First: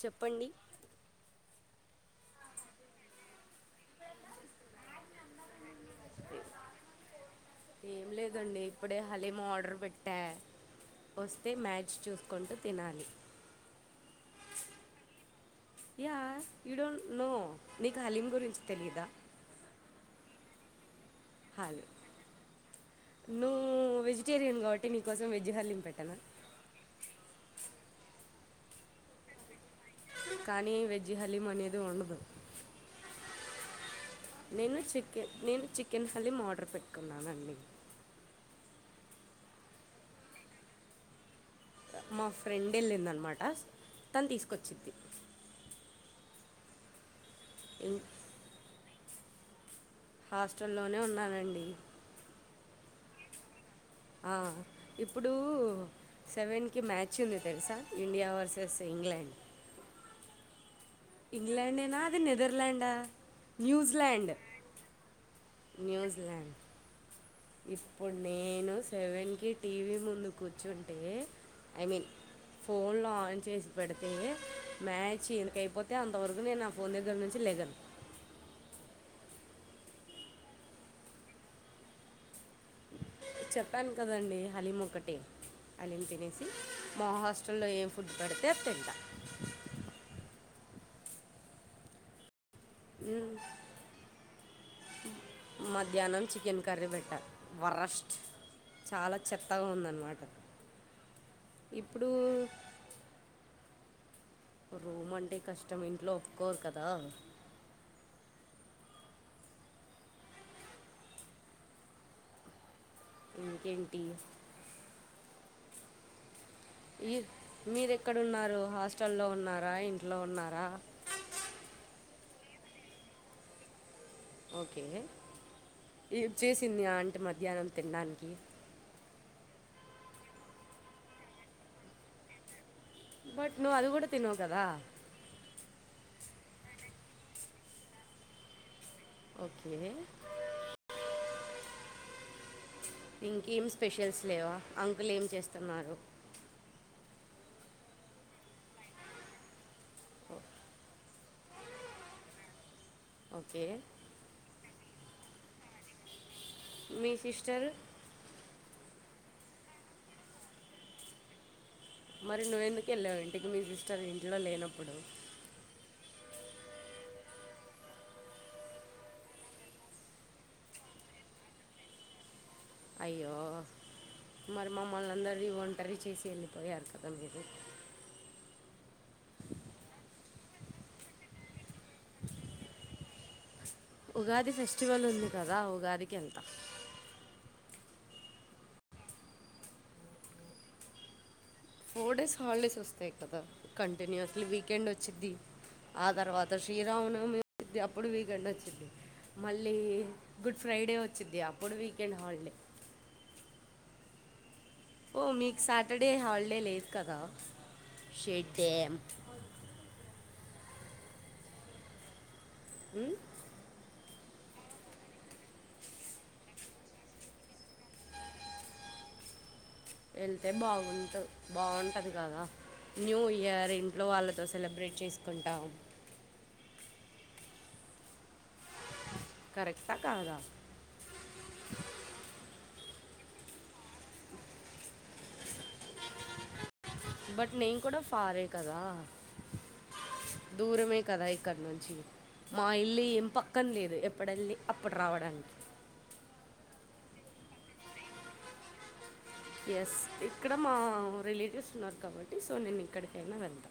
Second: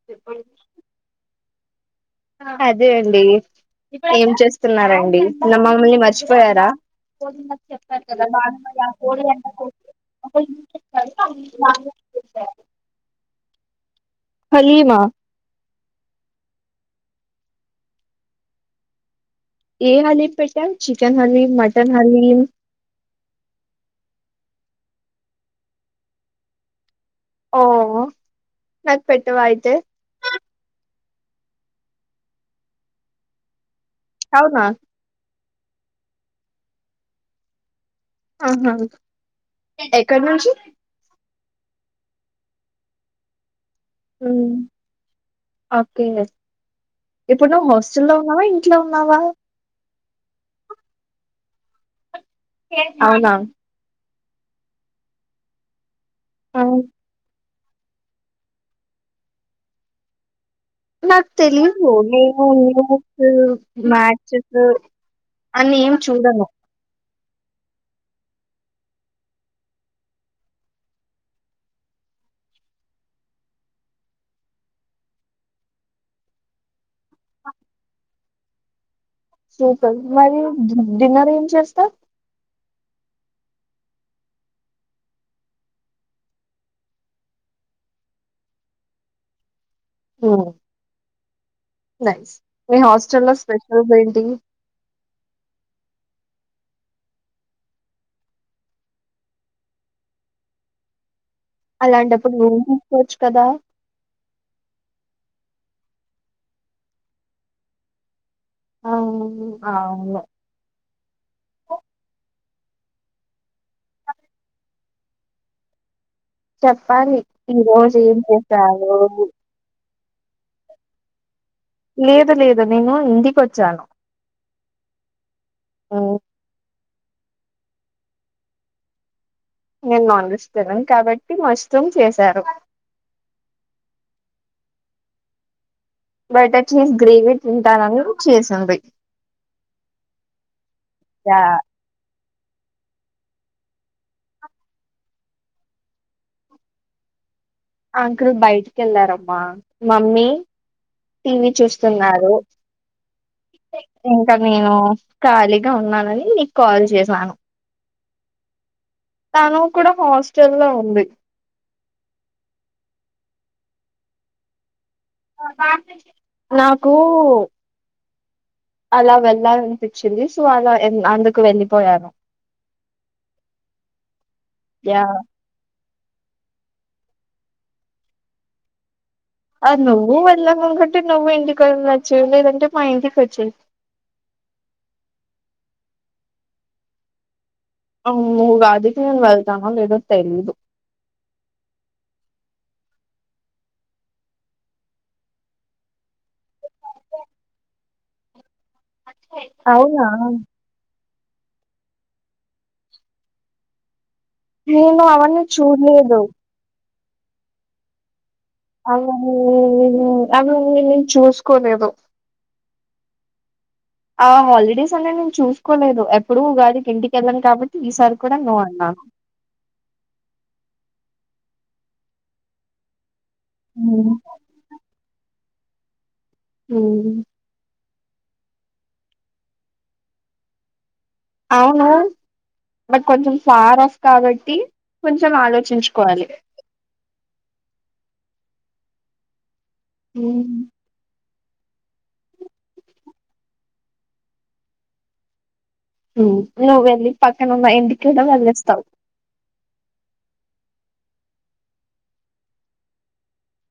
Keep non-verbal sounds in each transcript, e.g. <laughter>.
చెప్పండి అదే అండి ఏం చేస్తున్నారంండి నా మమ్మల్ని మర్చిపోయారా కోడిన్న చెప్పారు ఏం కదా లేదండి బాగా ఆ ఇప్పుడే కోడి హలీమా అన్న ఆర్డర్ పెట్టా కో చెరుా వస్తే మ్యాచ్ చూసుకుంటూ తినాలి హలీమా యా యూ డోంట్ నో నీకు హలీం గురించి తెలీయదా ఏ హలీం పెట్టాం చికెన్ హలీం హాలు మటన్ హలీం నువ్వు వెజిటేరియన్ కాబట్టి నీకోసం వెజ్ హలీం పెట్టాను ఓ నాకు పెట్టవా అయితే కానీ వెజ్ హలీం అనేది ఉండదు అవునా నేను చికెన్ నేను చికెన్ హలీం ఆర్డర్ పెట్టుకున్నానండి ఆహా ఎక్కడ నుంచి మా ఫ్రెండ్ వెళ్ళిందనమాట తను తీసుకొచ్చింది కే ఇప్పుడు నువ్ ఇం- హాస్టల్లో ఉన్నావా ఇంట్లో ఉన్నావా హాస్టల్లోనే ఉన్నానండి అవునా ఆ ఇప్పుడు ఆ సెవెన్ కి మ్యాచ్ ఉంది తెలుసా ఇండియా వర్సెస్ ఇంగ్లాండ్ నాకు తెలీదు ఇంగ్లాండేనా అది నేను నెదర్లాండా న్యూస్ న్యూజిలాండ్ మ్యాచెస్ అని ఏం చూడను న్యూజిలాండ్ ఇప్పుడు నేను సెవెన్ కి టీవీ ముందు కూర్చుంటే ఐ మీన్ ఫోన్ లో ఆన్ చేసి పెడితే మ్యాచ్ ఎంతకయిపోతే అంతవరకు నేను పన్గ నుంచి లేెగన్ క మరి డిన్నర్ ఏం చేస్తారు చెప్పాను కదండి హలీం ఒక్కటి అది తినేసి మా హాస్టల్లో ఏం ఫుడ్ పెడితే అది తింటా ఓ నైస్ మీ హాస్టల్లో స్పెషల్ ఏంటి మధ్యాహ్నం చికెన్ కర్రీ పెట్టారు వరస్ట్ చాలా చెత్తగా ఉందన్నమాట ఇప్పుడు అలాంటప్పుడు రూం తీసుకోవచ్చు కదా రూమ్ అంటే కష్టం ఇంట్లో ఒప్పుకోరు కదా ఆ అవును ఇంకేంటి చెప్పాలి ఈ మీరు రోజు ఏం చేశారు లోన్నర లేదు లేదు నేను ఇంటికి వచ్చాను ఓకే ఏం చేసింది ఆంటి మధ్యాహ్నం తినడానికి నేను నాన్ వెజ్ తినను కాబట్టి మష్ రూం చేశారు బట్ నువ్ అది కూడా తినవు కదా బటర్ చీజ్ గ్రేవీ తింటానని చేసింది ఓకే <unintelligible> ఇంకేం స్పెషల్స్ లేవా అంకుల్ ఏం చేస్తున్నారు అంకుల్ బయటికి వెళ్ళారమ్మా మమ్మీ టీవీ చూస్తున్నారు ఓకే ఇంకా నేను ఖాళీగా ఉన్నానని నీ మీ సిస్టర్ తను కూడా హాస్టల్ లో ఉంది మరి నువ్వెందుకు వెళ్ళావు ఇంటికి మీ సిస్టర్ ఇంట్లో లేనప్పుడు నాకు అలా వెళ్ళాలనిపించింది సో అలా ఎన్ అందుకు వెళ్ళిపోయాను అయ్యో మరి యా మమ్మల్న అందరిని వొన్ కర్రీ చేసి ఎళ్ళిపోయారు కదా మీరు ఆ నువ్వు వెళ్ళముకంటే నువ్వు ఇంటికి వెళ్ళొచ్చు లేదంటే మా ఇంటికి వొచ్చేయ్ ఉగాది ఫెస్టివల్ ఉంది కదా ఉగాదికెల్తా అవు ఉగాదికి మేం వెళ్తామా లేదో తెలీదు ఫోర్ డేస్ హాలిడేస్ వస్తాయి కదా కంటిన్యూయస్లీ వీకెండ్ వొచ్చిద్ది ఆ తర్వాత శ్రీరామనవమి ఉండిద్ది అప్పుడు వీకెండ్ వచ్చిద్ది మళ్ళీ అవునా గుడ్ ఫ్రైడే వచ్చింది అప్పుడు వీకెండ్ హాలిడే నేను ఓ అవన్నీ మీకు సాటర్డే చూడ్లేదు హాలిడే లేదు కదా షెడ్ డే అవు అవి నేను చూసుకోలేదు మ్మ్ ఆ హాలిడేస్ అనే నేను చూసుకోలేదు ఎప్పుడు ఉగాదికి ఇంటికెళ్ళను కాబట్టి ఈసారి కూడా నో అన్నాను <inaudible> ఎళ్తే బాగుంటు బాగుంటది కదా న్యూ ఇయర్ ఇంట్లో వాళ్ళతో సెలబ్రేట్ చేసుకుంటామ్ మ్మ్ కరెక్టా కాదా అవును బట్ కొంచెం సారోస్క వెట్టి కొంచెం ఆలోచించుకోవాలి బట్ నేన్ కూడా ఫారే కదా మ్మ్ దూరమే కదా ఇ క్కడ నుంచి మా ఇల్లు ఏం పక్కన లేదు ఎప్పుడెళ్లి అప్పుడు రావడానికి మ్మ్ నువ్వు వెళ్ళి పక్కన ఉన్న ఇంటికడ వళ్లేేస్తావ్ ఎస్ ఇక్కడ మా రిలేటివ్స్ ఉన్నారు కాబట్టి సో నేను ఇక్కడికైనా వెళ్తా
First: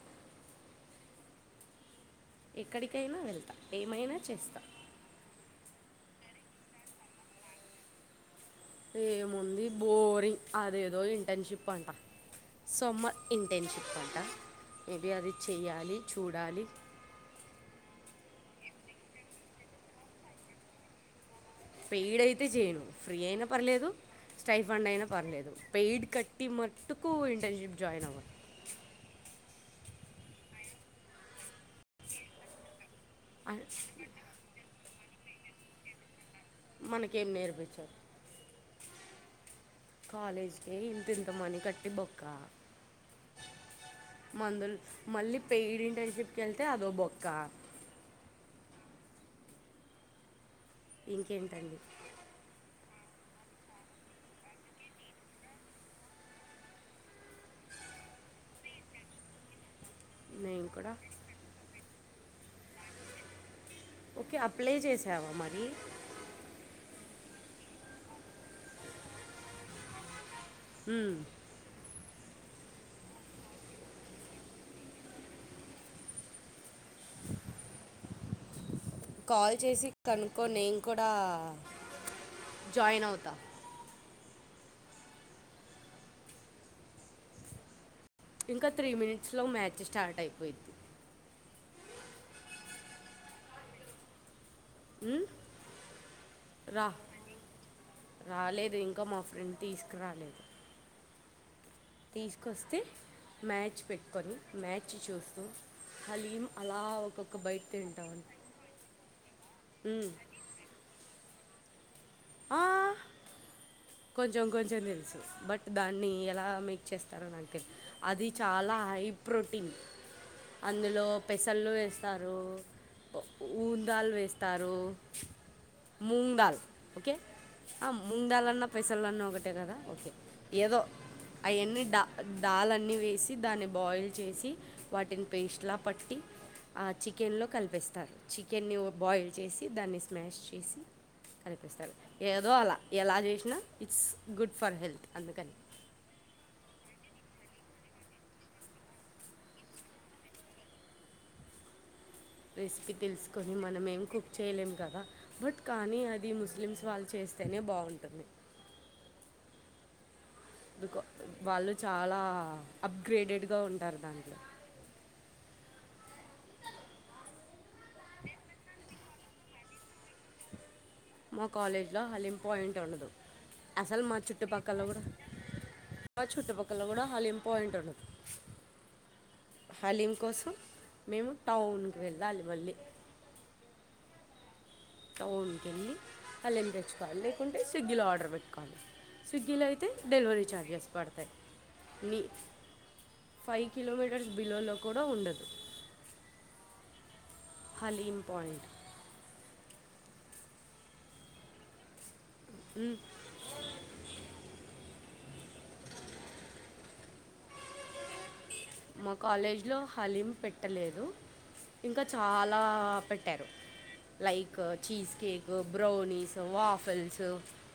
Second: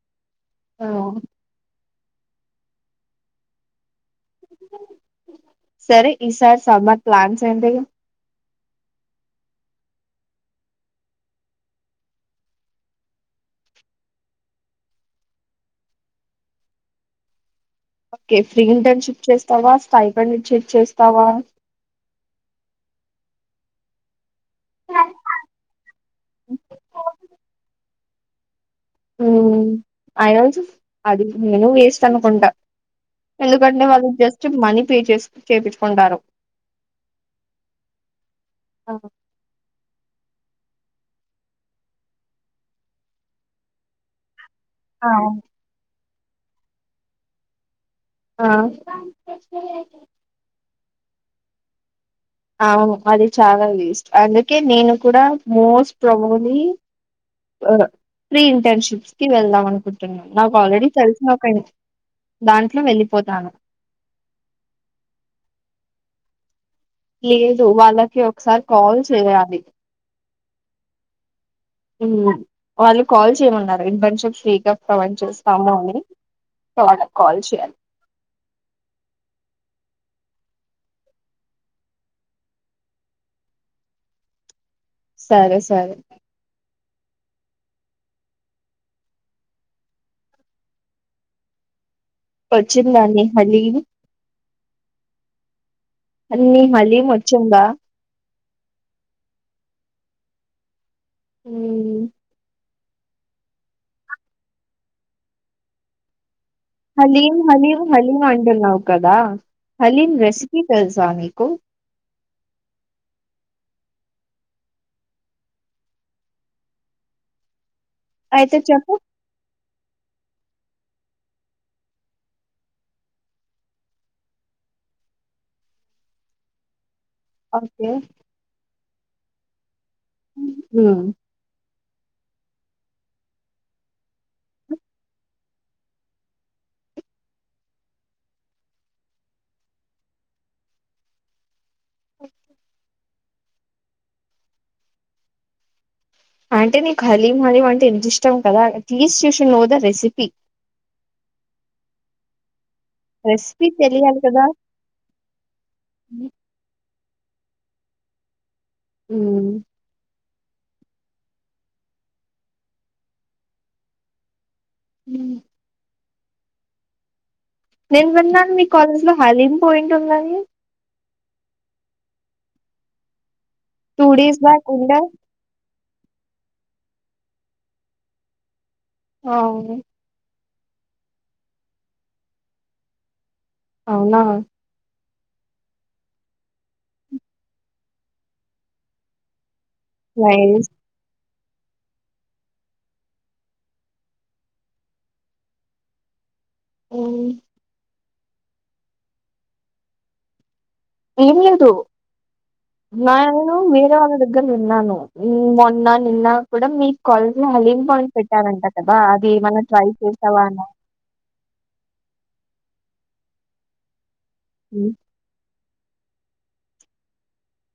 ఆ ఎక్కడికైనా వెళ్తా ఏమైనా చేస్తా ఈ సారి సమ్మర్ ప్లాన్స్ ఏంటి ఏముంది బోరింగ్ అదేదో ఇంటర్న్షిప్ అంట సొమ్మర్ ఇంటర్న్షిప్ అంట మేబి అది చెయ్యాలి చూడాలి ఓకే ఫ్రీ ఇంటర్న్షిప్ చేస్తావా స్టైఫండ్ ఇన్ షిప్ చేస్తావా ఈడయితే చేయను ఫ్రీ అయినా పర్లేదు స్టైఫండ్ అయినా పర్లేదు పెయిడ్ కట్టి మట్టుకు ఇంటర్న్షిప్ జాయిన్ అవ్వను మ్మ్ ఆయనోజు అది నేను వేస్ట్ అనుకుంటా అ- ఎందుకంటే వాళ్ళు జస్ట్ మనీ పే చేస్ చేపిం చుకుంటారు మనకేం నేర్పిచ్చరు ఆ కాలేజ్ కే ఇంతింత మనీ కట్టి బొక్కా మందులు మళ్ళీ పెయిడ్ ఇంటర్న్షిప్కి ఎళ్తే అదో బొక్క ఆ ఇంకేంటండి అవును అది చాలా వేస్ట్ అందుకే నేను కూడా మోస్ట్ ప్రమోలీ ఆ ప్రీ ఇంటర్న్షిప్స్ కి వెళ్దాం అనుకున్ తున్న నాకు నేను ఆల్రెడీ కూడా తెలిసిన ఒక ఇన్ దాంట్లో వెళ్ళిపోతాను ఓకే అప్లై చేసావా మరి లేదు వాళ్ళకి ఒకసారి కాల్ చేయాలి మ్మ్ మ్ వాళ్ళు కాల్ చేయమన్నారు ఇంటర్న్షిప్ ఫ్రీగా ప్రొవైడ్ చేస్తాము అని సొ వాళ్ళకి కాల్ చేయాలి కనుకో నేను కూడా జాయిన్ అవుతా సరే సరే ఇంకా త్రీ మినిట్స్ లో మ్యాచ్ స్టార్ట్ అయిపోయిద్ది పచ్చి దాని హలీము అన్నీ రా మళీ వచ్చందా రాలేదు ఇంకా మా ఫ్రెండ్ తీసుకురాలేదు ఉమ్, తీసుకొస్తే మ్యాచ్ పెట్టుకొని మ్యాచ్ చూస్తూ హలీం అలా హలీం ఒక్కొక్క బయట హలీం హలీం తింటామని అంటన్నావు కదా మ్మ్. హలీం రెసిపీ తెలుసా మీకు ఆ కొంచెం కొంచెం తెలుసు బట్ దాన్ని ఎలా మేక్ చేస్తారో నాకు తెలి అది అయితే చాలా చెప్పు హై ప్రోటీన్ అందులో పెసళ్ళు వేస్తారు మూంగ్ దాల్ వేస్తారు మూంగ్ దాల్ ఓకే ఆ ఓకే మూంగ్ దాల్ అన్న పెసళ్లున్నా ఒకటే కదా ఏదో ఉమ్, ఆ అన్నీ దా దాల్ అన్ని వేసి దాన్ని బాయిల్ చేసి వాటిని పేస్ట్లా పట్టి ఆ చికెన్లో కలిపిస్తారు చికెన్ని బాయిల్ చేసి దాన్ని స్మాష్ చేసి ఏదో అలా ఎలా చేసినా ఇట్స్ గుడ్ ఫర్ హెల్త్ అందుకని అంటే నీకు హలీం హలీం అంటే ఎంత ఇష్టం కదా at least you should know the recipe recipe తెలుసుకొని రెసిపీ మనం ఏం తెలియాలి కుక్ కదా చేయలేం కదా బట్ కానీ అది ముస్లిమ్స్ వాళ్ళు చేస్తేనే బాగుంటుంది ఉమ్ ఎందుకో వాళ్ళు చాలా అప్గ్రేడెడ్గా ఉంటారు దాంట్లో హమ్ నేను విన్నాను మీ కాలేజ్ లో హలీమ్ పాయింట్ ఉందని మా కాలేజీలో హలిం పాయింట్ ఉండదు అసలు టూ మా డేస్ బ్యాక్ చుట్టుపక్కల ఉండే కూడా మా చుట్టుపక్కల కూడా హలీం పాయింట్ ఉండదు అవును హలీం కోసం మేము టౌన్ కి వెళ్ళాలి మళ్ళీ అవునా టౌన్ కెళ్ళి హలిం తెచ్చుకోవాలి లేకుంటే స్విగ్గిలో ఆర్డర్ పెట్టుకోవాలి స్విగ్గీలో అయితే అయితే డెలివరీ నైస్ చార్జెస్ పడతయి నీ ఫైవ్ కిలోమీటర్స్ బిలోలో కూడా ఉండదు ఉమ్ హాలీం పయింట్ ఏం లేదు నేను వేరే వాళ్ళ దగ్గర విన్నాను మొన్న నిన్న కూడా మీ కాలజ్ లో హలీం పాయింట్ పెట్టు మా కాలేజీ లో హలీం అని పెట్టలేదు ఇంకా చాల్‌ ఆ పెట్టారు లైక్ మ్మ్. Cheesecake brownies waffles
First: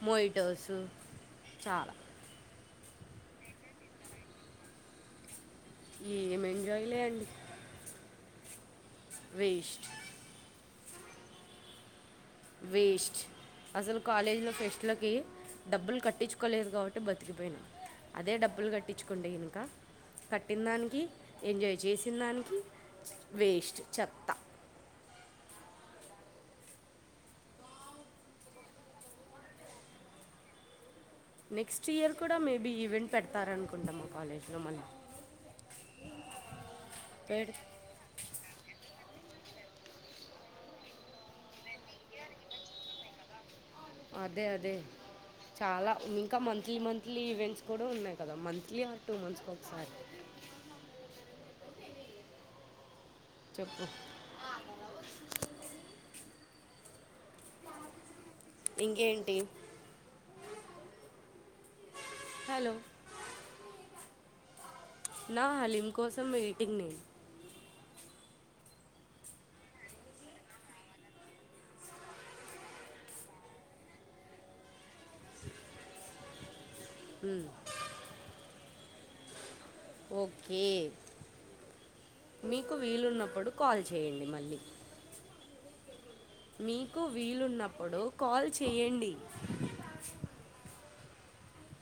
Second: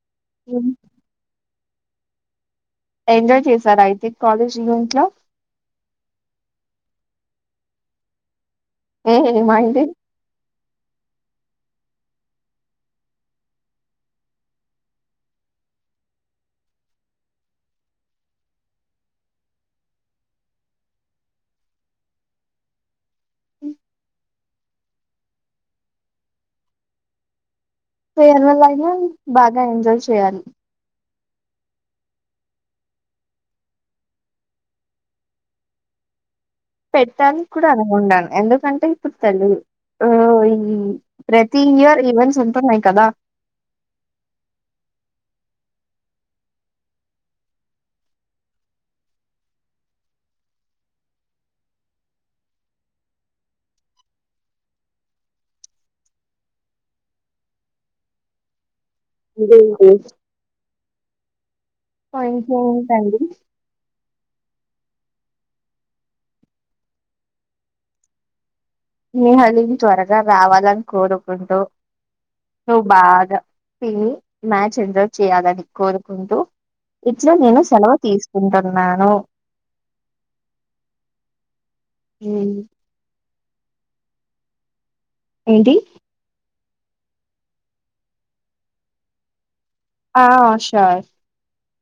mojitos చాలా ఎంజాయ్ చేశారా అయితే కాలేజ్ ఈవెంట్లో ఏం ఎంజాయ్లే అండి ఉఉమ్ అండి వేస్ట్ అసలు కాలేజీలో ఫెస్టులకి డబ్బులు కట్టించుకోలేదు కాబట్టి బతికిపోయినా అదే డబ్బులు కట్టించుకోండి ఇంకా కట్టిన దానికి ఎంజాయ్ చేసిన దానికి వేస్ట్ చెత్తా ఫేర్వెల్ అయిన బాగా ఎంజాయ్ చేయాలి నెక్స్ట్ ఇయర్ కూడా మేబీ ఈవెంట్ పెడతారనుకుంటా మా కాలేజ్లో మళ్ళీ పెట్టడానికి పెడ్ కూడా అనుకుంటను ఎందుకంటే సలి ఆ ఈ ప్రతి ఇయర్ ఈవెంట్స్ ఉంటున్నాయి కదా అదే అదే చాలా ఇంకా మంత్లీ మంత్లీ ఈవెంట్స్ కూడా ఉన్నాయి కదా మంత్లీ ఆ టూ మంత్స్ కి ఒకసారి చెప్పు ఇంకేంటి ఆ హలో ఇంకేటి అండి నా హలీం కోసం వెయిటింగ్ నేను ని హలిమ్ త్వరగా రావాలని కోరుకుంటూ నువ్వు బాగా తిని మ్యాచ్ ఎంజాయ్ చేయాలని కోరుకుంటూ ఇట్లా నేను సెలవు తీసుకుంటున్నాను ఓకే ఉమ్, మీకు వీలున్నప్పుడు కాల్ చేయండి మళ్ళీ ఏంటి మీకు వీలున్నప్పుడు కాల్ చేయండి ఆ షూర్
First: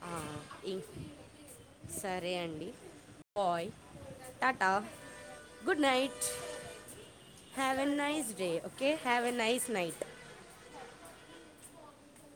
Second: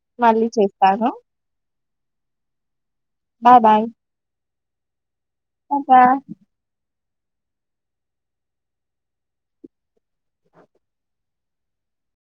ఆ, మళ్ళీ ఇం- చేస్తాను సరే అండి bye bye tata good tata night have nice day okay have nice night